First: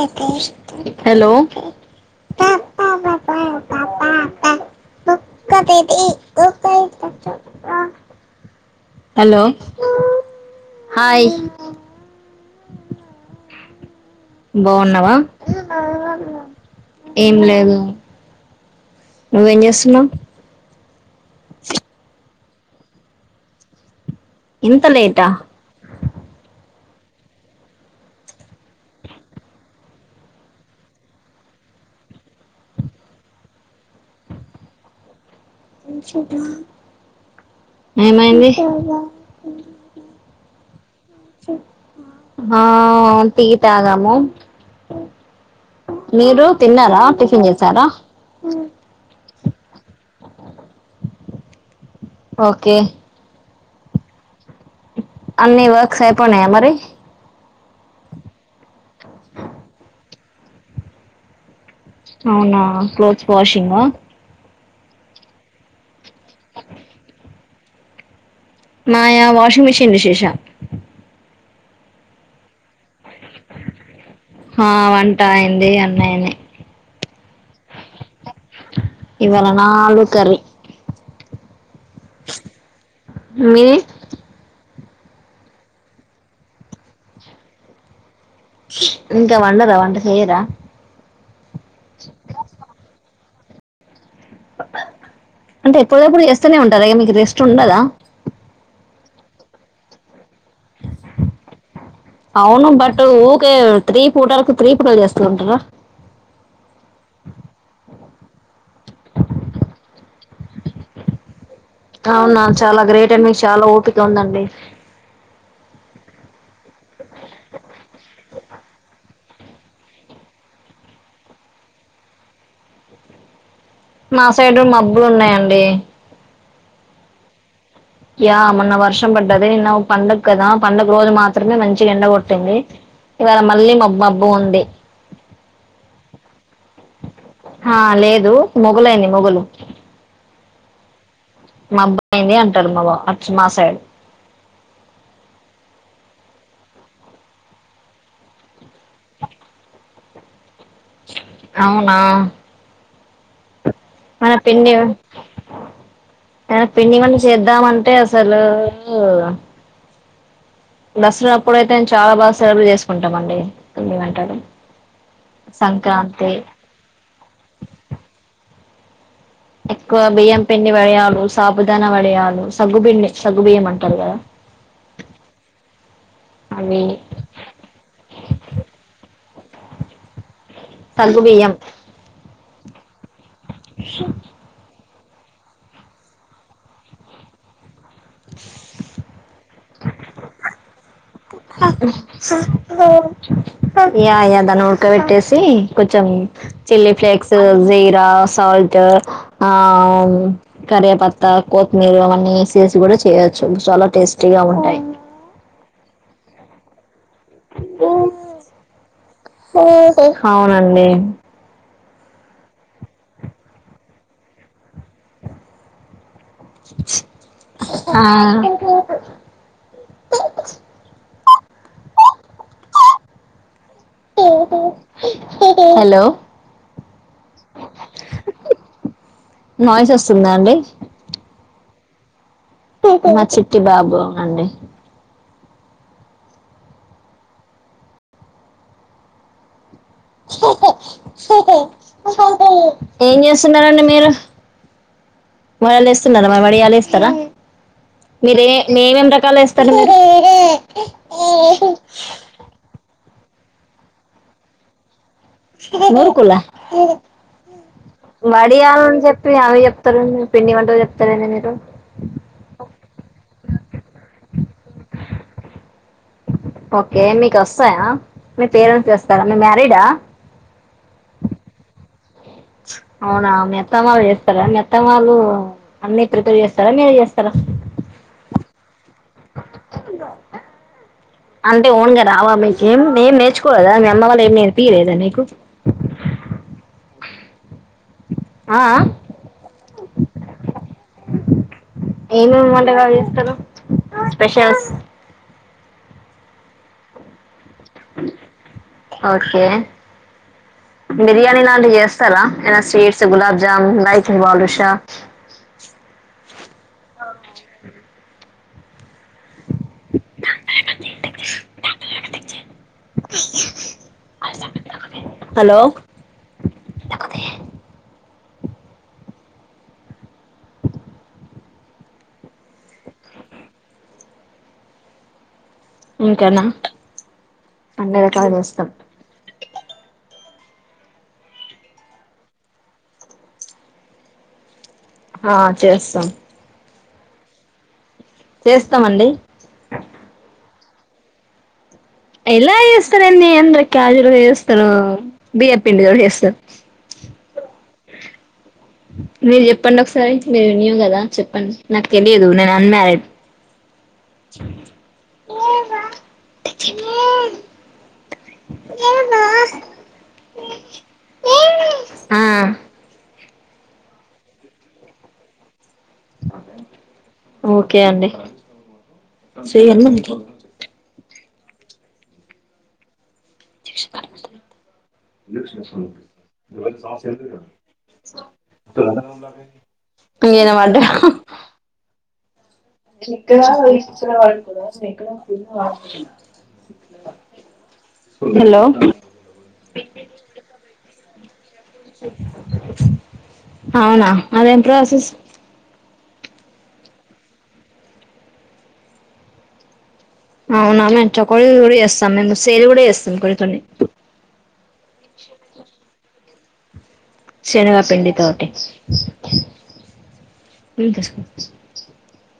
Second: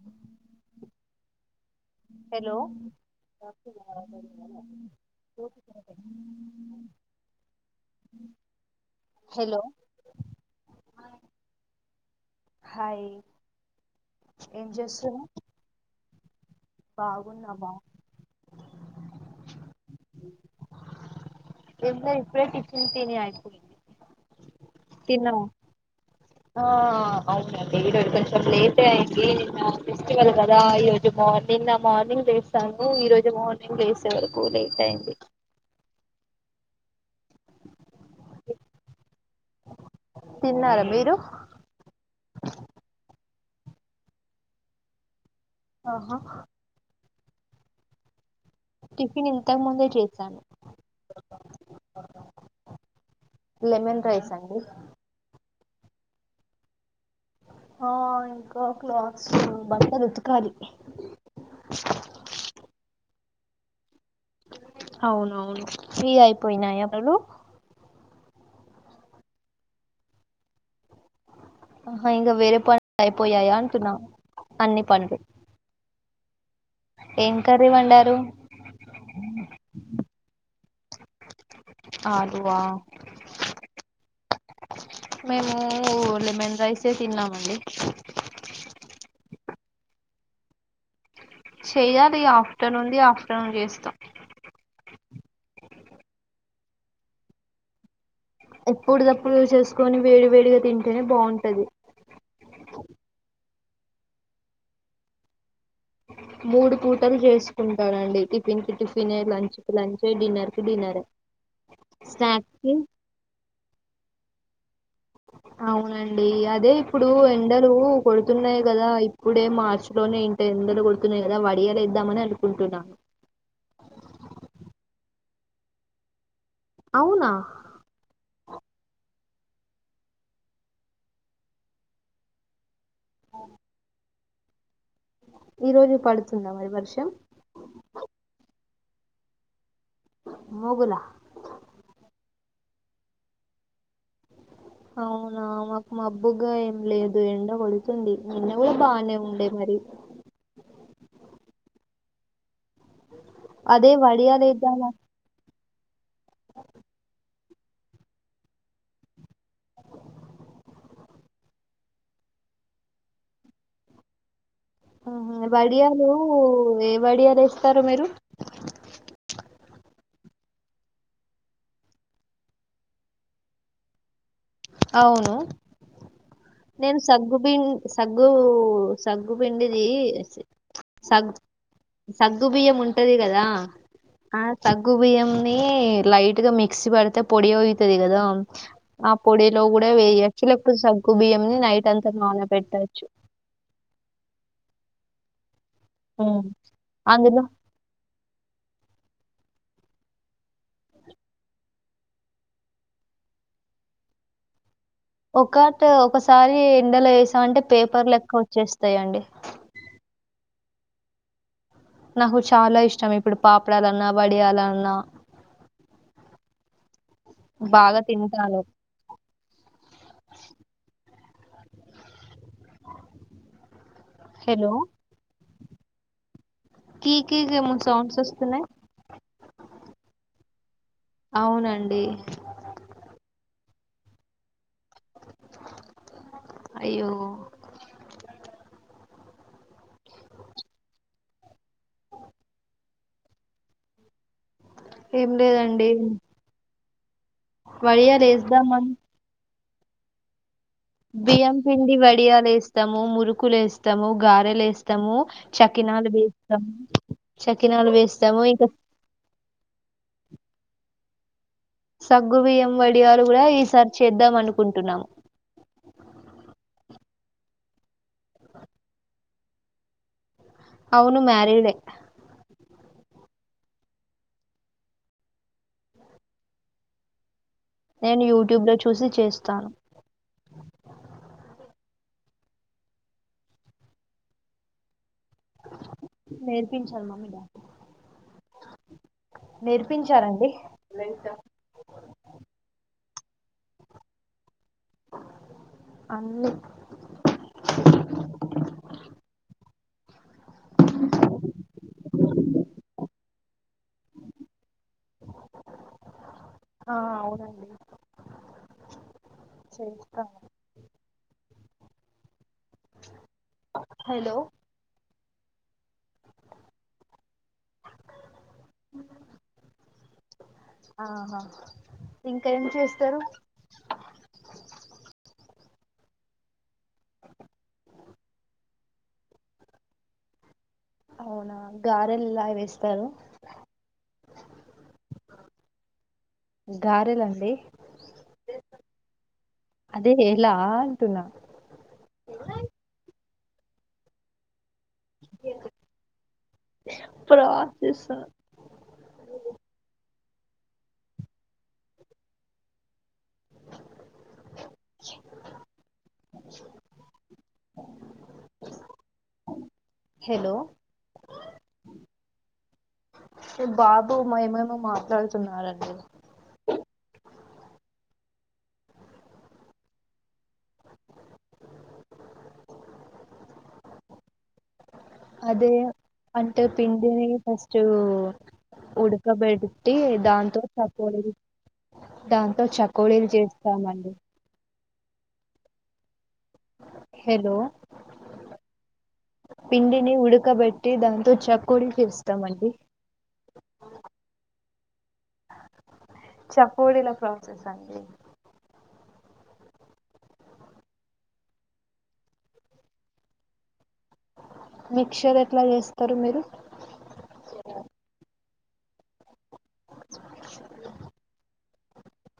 ఆ హలో ఆఓ hello hello hi hi ఏం బాగున్నావా చేస్తున్నావ్ ఏం బాగున్నావా లేదు నువ్వేం చేస్తున్నవు ఏంలేదు ఇప్పుడే టిఫిన్ తీని ఆయిపో ఇ ఇంత లేటా తిన్నావ ఆ అవునండి ఈరోజు కొంచెం లేటే అయింది నా ఫెస్టివల్ కదా ఈ రోజు మార్నింగ్ నా మార్నింగ్ వస్తాము ఈ రోజు మార్నింగ్ లేసే వరకు లేట్ అయింది ఏమైంది తిన్నారా మీరు ఆ టి తగాము ఆహా మీరు తిన్నారా టఫ్ తినేసారా టిఫిన్ ఇంతకుముందే చేసాను ఓకే లమెన్ రైస్ అండి అన్ని వర్క్స్ అయిపోనాయా మరి ఆ ఇంకా క్లాత్స్ బట్టలుతకలి అవునా క్లోత్స్ వాషింగ అవునవును ఫ్రీ అయిపోయినా మీరు మాయా వాషింగ్ మిషన్ శేషా ఆ ఇంగా వేరే పన్ అయిపోయాయా అంటున్నా ఆ అన్నిపనులు వంట అయింది అన్ని అయినాయి ఏం కర్రి వండరు ఇవాళ నాలుగు కర్రీ అలువా మీది మేము లెమన్ రైసే తిన్నామండి ఇగ వండర వంట చేయరా చెయ్యాలి ఆఫ్టర్నూన్ది ఆఫ్టర్ [inaudible] చేస్తాం అంటే ఎప్పుడుప్పుడు చేస్తూనే ఉంటారు అ మీకు రెస్ట్ ఉండదా ఎప్పుడు తప్పుడు చేసుకొని వేడి వేడిగా తింటేనే బావుంటది అవును బట్ ఊరికే త్రీ పూటలకు త్రీ పూటలు చేస్తూ ఉంటారా మూడు పూటలు చేసుకుంటానండి టిఫిన్ కి టిఫిన్ లంచ కి లంచ్ డిన్నర్ కి డిన్నర్ అవునా చాలా గ్రేట్ అండి మీకు చాలా ఓపిక తు ఉందండి అవునండి అదే ఇప్పుడు ఎండలు కొడుతున్నాయి కదా ఇప్పుడే మార్చి లోనే ఇంత ఎండలు కొడుతున్నాయి కదా వడియాల ఏద్దామని అనుకుంటున్నాను మా సైడ్ మబ్బులు ఉన్నాయండి అవునా యా మొన్న వర్షం పడ్డది నిన్న పండగ కదా పండగ రోజు మాత్రమే మంచి ఎండ కొట్టింది ఇవాళ మళ్ళీ మబ్బ బావుంది ఈ రోజు పడుతుందా మరి వర్షం మోగలు అయింది మోగలు మొగల మాబ్బాయింది అంటారు మాబ మా సైడ్ అవునా మాకు మాబ్బుగా ఏం లేదు ఎండ కొడుతుంది నిన్న కూడా బానే ఉండేయి మరి అవునా అదే వడియాలు లేద్దాం మ ఆ పిండి వంట చేద్దామంటే అసలు దసరా అప్పుడు అయితే చాలా బాగా సెలబ్రేట్ చేసుకుంటాము అండి పిండి వంటలు ఆహా వడియాలు సంక్రాంతి ఏ వడియాలు వేస్తారు మీరు ఎక్కువ బియ్యం పిండి వడయాలు సాబుదాన వడయాలు సగ్గు పిండి సగ్గు బియ్యం అంటారు కదా అవును అవి నేను సగ్గు బి సగ్గు సగ్గు పిండిది సి సగ్గుబియ్యం గు బియ్యం ఉంటది కదా ఆ ఆ సగ్గ్ సగ్గుబియ్యన్ని లైట్ గా మిక్సీ పడితే పొడి అయి అయితది కదా లో కూడా వెయ్యచ్చు లేకపో యా యదనో క్కట్టేసి కొంచెం హ్మ్. చిల్లీ ఫ్లేక్స్ అందులో జీరా సాల్ట్ క ఆ కరేపత్తా కొత్తిమీర అవన్నీ యేసేసి కూడా చేయొచ్చు చాలా టేస్టీగా ఉంటాయి ఒకటి ఒకసారి ఎండలో ఎస్ స్తా అంటే పేపర్ లెక్క వచ్చేస్తాయండి అండి నాకు చాలా ఇష్టం ఇప్పుడు పాపడాలన్నా వడియాలన్నా [inaudible] బాగా ఆ తింటాను హలో హలో కి కీ ఏమో సౌండ్స్ వస్తున్నాయి నాయిస్ వస్తుందా అండి అవునండి మా చిట్టి బాబు అండి అయ్యో ఏం చేస్తున్నారండి మీరు ఏం లేదండి. వడాలేస్తున్నారా మరీ వడియాలిస్ స్తార మీరే వడియాలేస్తామన్ నేమేం రకాలు వేస్ [unintelligible] బియ్యం పిండి వడియలు వేస్తాము మురుకు అకులు వేస్తాము గారెలు వేస్తాము మురుకులా చకినాలు వేస్తాము. ఇంకా వడియాలని చెప్పి అవి చెప్తారు పిండి వంట చెప్తారు సరే అండీ మీరు సగ్గుబియ్యం వడియారు కూడా ఈసారి చేద్దాం అనుకుంటున్నాము ఓకే మీకు వస్తాయా మీ పేరెంట్స్ చేస్తారా మీ మ్యారీడా అవును మ్యారిడే అవునా మీ మెత్తమాళ్ళు చేస్తారా మెత్తమాళ్ళు అన్ని ప్రిపేర్ చేస్తారా మీరే చేస్తారా నేను యూట్యూబ్ లో చూసి చేస్తాను అంటే ఓన్గా రావా మీకేం నేం నేర్చుకోలేదా మీ అమ్మ వాళ్ళ ఏం నేర్పీయలేదా మీకు నేర్పించారు మమ్మ డా ఆ ఆ నేర్పించారండి ఏమేం వంటకాలు చేస్తరు స్పెషల్స్ అందు ఓకే బిర్యానీ లాంటివి చేస్తారా ఏనా స్వీట్స్ గులాబ్ జామ్ కాయి బాదుషా ఆ అవునండి చేస్తాను అ హలో హలో ఆహా ఇంకా ఏం చేస్తారు ఇంకానా అన్ని రకాలు చేస్తాం అవునా గారెల్లా వేస్తారు ఆ చేస్తాం గారేలండి చేస్తామండి ఆ అంటున్నా ఎలా చేస్తారేంది ఎంది క్యాజువల్ గా చేస్తారు బియ్యప్పిండితో చేస్తారు ప్రాసెస్ మీరు చెప్పండి ఒకసారి మీరు వినివు కదా చెప్పండి నాకు తెలియదు నేను అన్ మ్యారీడ్ హలో ఆ బాబు మ ఏమేమో మాట్లాడుతున్నారండి ఓకే అండి చేయండి టెన్షన్ పడకు అదే అంటే పిండిని ఫస్ట్ ఉడకబెట్టి ఇంకేనా దాంతో చకోడీలు దా ఇక్కడ ఇస్తా వంట కదా చెక్కను ఫుల్ వాష్ చెయ్యి హలో హలో పిండిని ఉడుకబెట్టి దం త చెక్క అవునా అదే ప్రాసెస్ చకోడీల ప్రాసెస్ అండి అవునా మేము చకోడీలు కూడా చేస్తాం మేము సేలు కూడా చేస్తాం కొన్ని కొన్ని మిక్చర్ ఎట్లా చేస్తారు మీరు సెనగ పిండితోటి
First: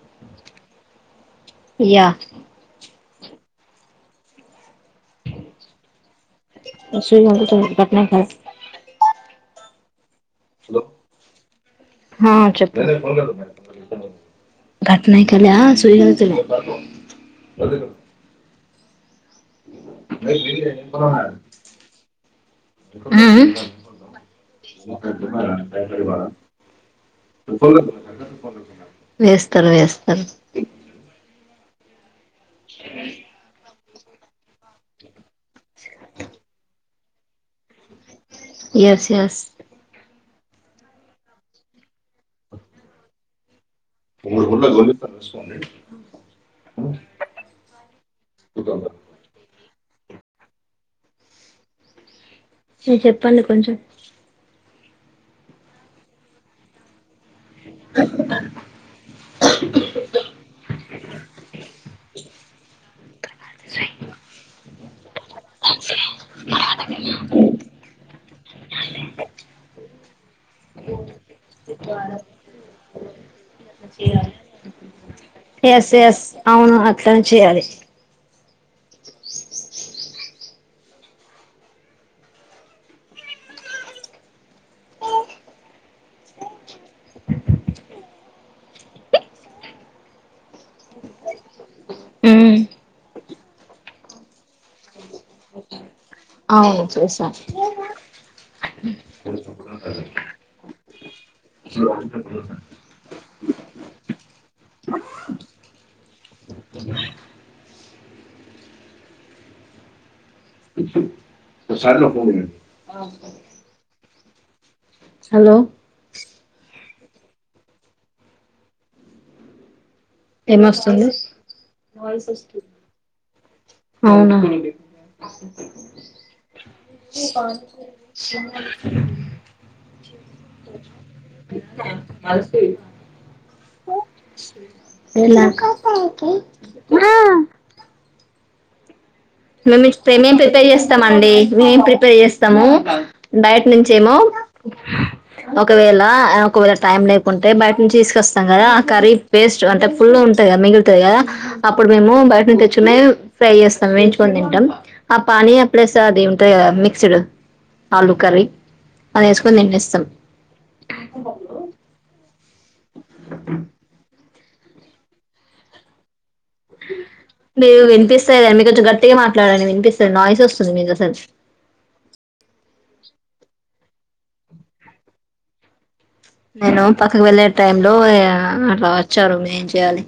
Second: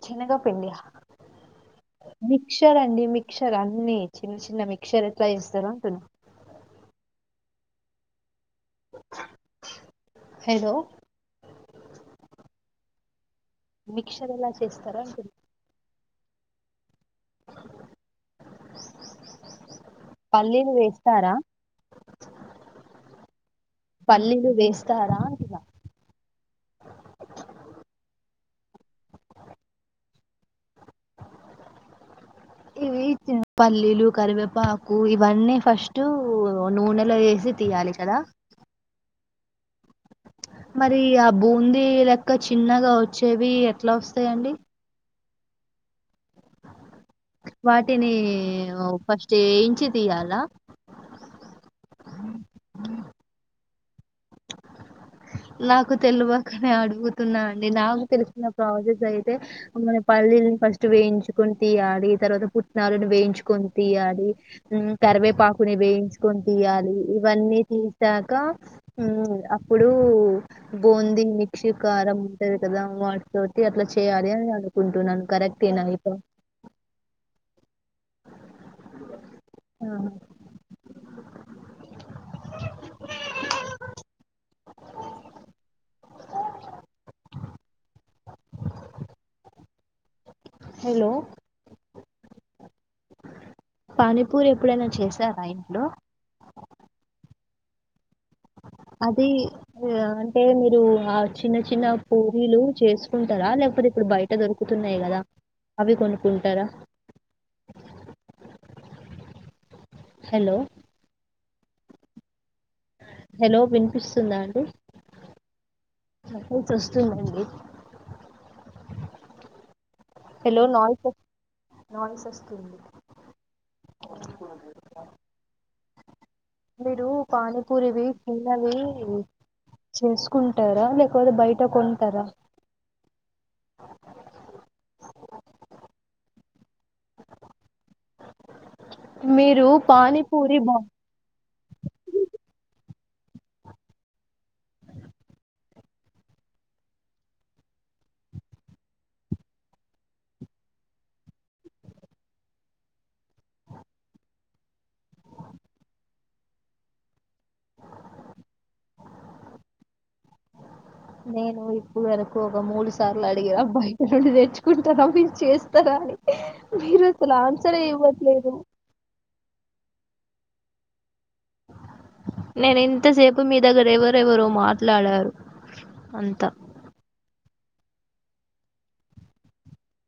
శెనగపిండి యా మిక్షర్ అండి మిక్ మీక్షర్ అన్ని చిన్న చిన్నవి మీక్షర ఎట్లా చేస్తారు అంటున్న [unintelligible] [unintelligible] హలో హా చెప్పు మిక్చర్ ఎలా చేస్తారు అంటున్న గట్నాయికల సూయిగలుతులే పల్లీలు ఉమ్ వేస్తారా పల్లీలు వేస్తారా అంటున్నా ఉమ్ వేస్తారు వేస్తారు ఇవి పల్లీ లు కరివేపాకు ఇవన్నీ ఫస్ట్ నూనెలో వేసి తీయాలి కదా యస్ యస్ మరి ఆ బూందీ లెక్క చిన్నగా వచ్చేవి ఎట్లా వస్తాయండి వాటిని ఫస్ట్ వేయి చ్చి తీయాలా చెప్పండి కొంచెం నాకు తెలవకనే అడుగు తున్నా అండి నాకు తెలిసిన ప్రాసెస్ అయితే మనం పల్లీని ఫస్ట్ వేయించుకొని తీయాలీ తర్వాత పుట్నాలను వేయించుకొని తీయాలి ఉమ్ కరివేపాకుని వేయించుకొని తీయాలి ఇవన్నీ తీసాక ఉమ్ అప్పుడు బూందీ మీక్షికారం ఉంటది కదా వాటితోటి అట్లా చేయాలి అని అనుకుంటున్నాను కరెక్టేనా ఎస్ ఇక ఎస్ అవును అట్లా చేయాలి ఆ హలో ఉమ్ పానీపూరి ఎప్పుడైనా చేశారా ఆ ఇంట్లో అవును చేసాను అది అంటే మీరు [unintelligible] చిన్న చిన్న పూరీలు చేసుకుంట ఆ లేకపోతే ఇప్పుడు బయట దొరుకుతున్నాయి కదా అవి కొనుకుంటారా హలో హలో వినిపిస్ స్తుందా అండి హలో కు చస్త [unintelligible] అండి నాయిస్ ఏమస్తుంది వస్ వాయిస్ వస్తుంది అవునా మీరు పానీపూరివి చిన్నవి చేసుకుంటారా? లేకపోతే బయట కొంటారా? తేలాక్ మీరు మేము ప్రేమేం పానీపూరి ప్రిపేర్ బా చేస్తామ అండి మేం ప్రిపేర్ చేస్తాము బయట నుంచి ఏమో ఒకవేళ ఒకవేళ టైం లేకుంటే బయట నుంచి తీసుకొస్తాం కదా ఆ కర్రీ పేస్ట్ అంటే ఫుల్ ఉంటాయి కదా మిగులుతుంది కదా అప్పుడు మేము బయట నుంచి తెచ్చుకునే ఫ్రై చేస్తాము మే ప తింటాం ఆ పానీయ ప్లస్ అది ఉంటాయా మిక్స్డ్ ఆలు కర్రీ అది వేసుకొని తినేస్తాం నేను ఇప్పుడు వరకు ఒక మూడు సార్లు అడిగ అబ్బాయండి తెచ్ కుంటాన మీరు చేస్తార అని మీరు అసలు ఆన్సరే మీరు వినిపిస్తాయి ఇవ్వట్లేదు. కాని మీ కొంచెం గట్టిగా మాట్లాడాలి వినిపిస్తా నాయిస్ వస్తుంది మీద అసలు నేను ఇంతసేపు మీ దగ్గరఎవరు ఎవరు మాట్లాడారు అంతా నేను పాకు వెళ్ళ టై లో అలా వచ్చారు ఏం చెయాలి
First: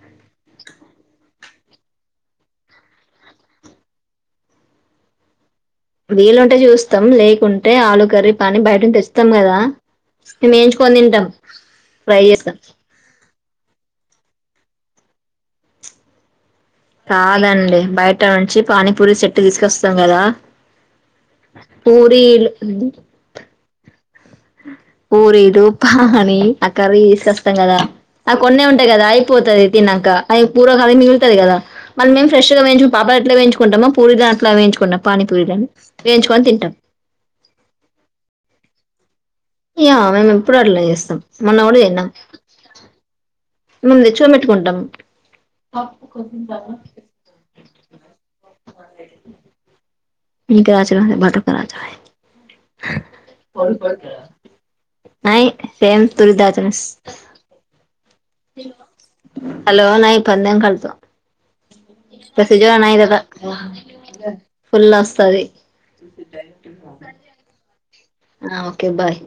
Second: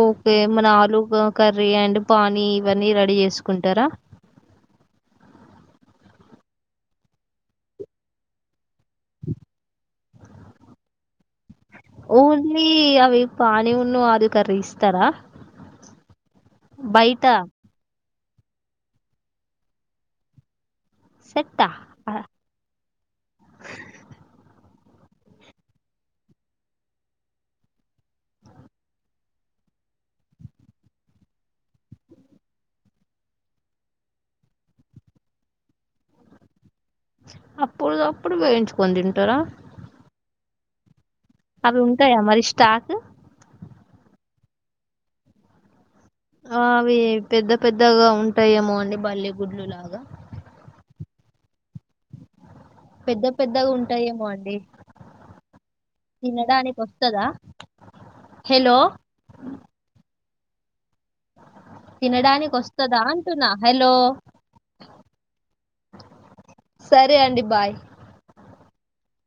ఓకే మన ఆలు కర్రీ అండ్ పానీ ఇవన్నీ రెడీ చేసుకుంటారా వీలుంటే చూస్తాం లేకుంటే ఆలు కర్రీ పానీ బయటం తెస్తాం కదా మేము వేయించుకొని తింటాం ఫ్రై చేస్తాం ఓన్లీ అవి పాని ఉన్ అది కర్రీ ఇస్తారా బయట కాదండి బయట ట నుంచి పానీపూరి సెట్టు తీసుకొస్తాం కదా సెట్టా అ- పూరీలు పూరీలు పానీ ఆ కర్రీ తీసేస్తాం కదా ఆ కొన్నే ఉంటాయి కదా అయిపోతుంది తిన్నాక ఆ పూరి కర్రీ మిగుల్తది కదా మనమేం ఫ్రెష్ గా వేయించు పాపడ్ ఎట్ల వేయించుకుంటామో పూరీ దాని అట్లా వేయించుకుంటాం పానీ పూరి వేయించుకొని తింటాం అప్పటిఅప్పుడు వేయించుకొని తింటారా య మేము ఎప్పుడు అట్లనే చేస్తాం మొన్న అవి కూడా తిన్నాం ఉంటాయా మరి స్టాక్ మేము తెచ్చుకుని పెట్టుకుంటాం ఆ అవి పెద్ద పెద్దగా ఉంటాయేమో అండి బల్లి గుడ్లు లాగా ఇకా రాచ బట కచ [unintelligible] పెద్ద పెద్దగా ఉంటాయేమోనండి తినడానికి వస్తాదా హలో నయి [unintelligible] తినడానికి కదా అంటున్నా హలో ఫుల్ వస్తది సరే అండి బాయ్ ఆ ఓకే బాయ్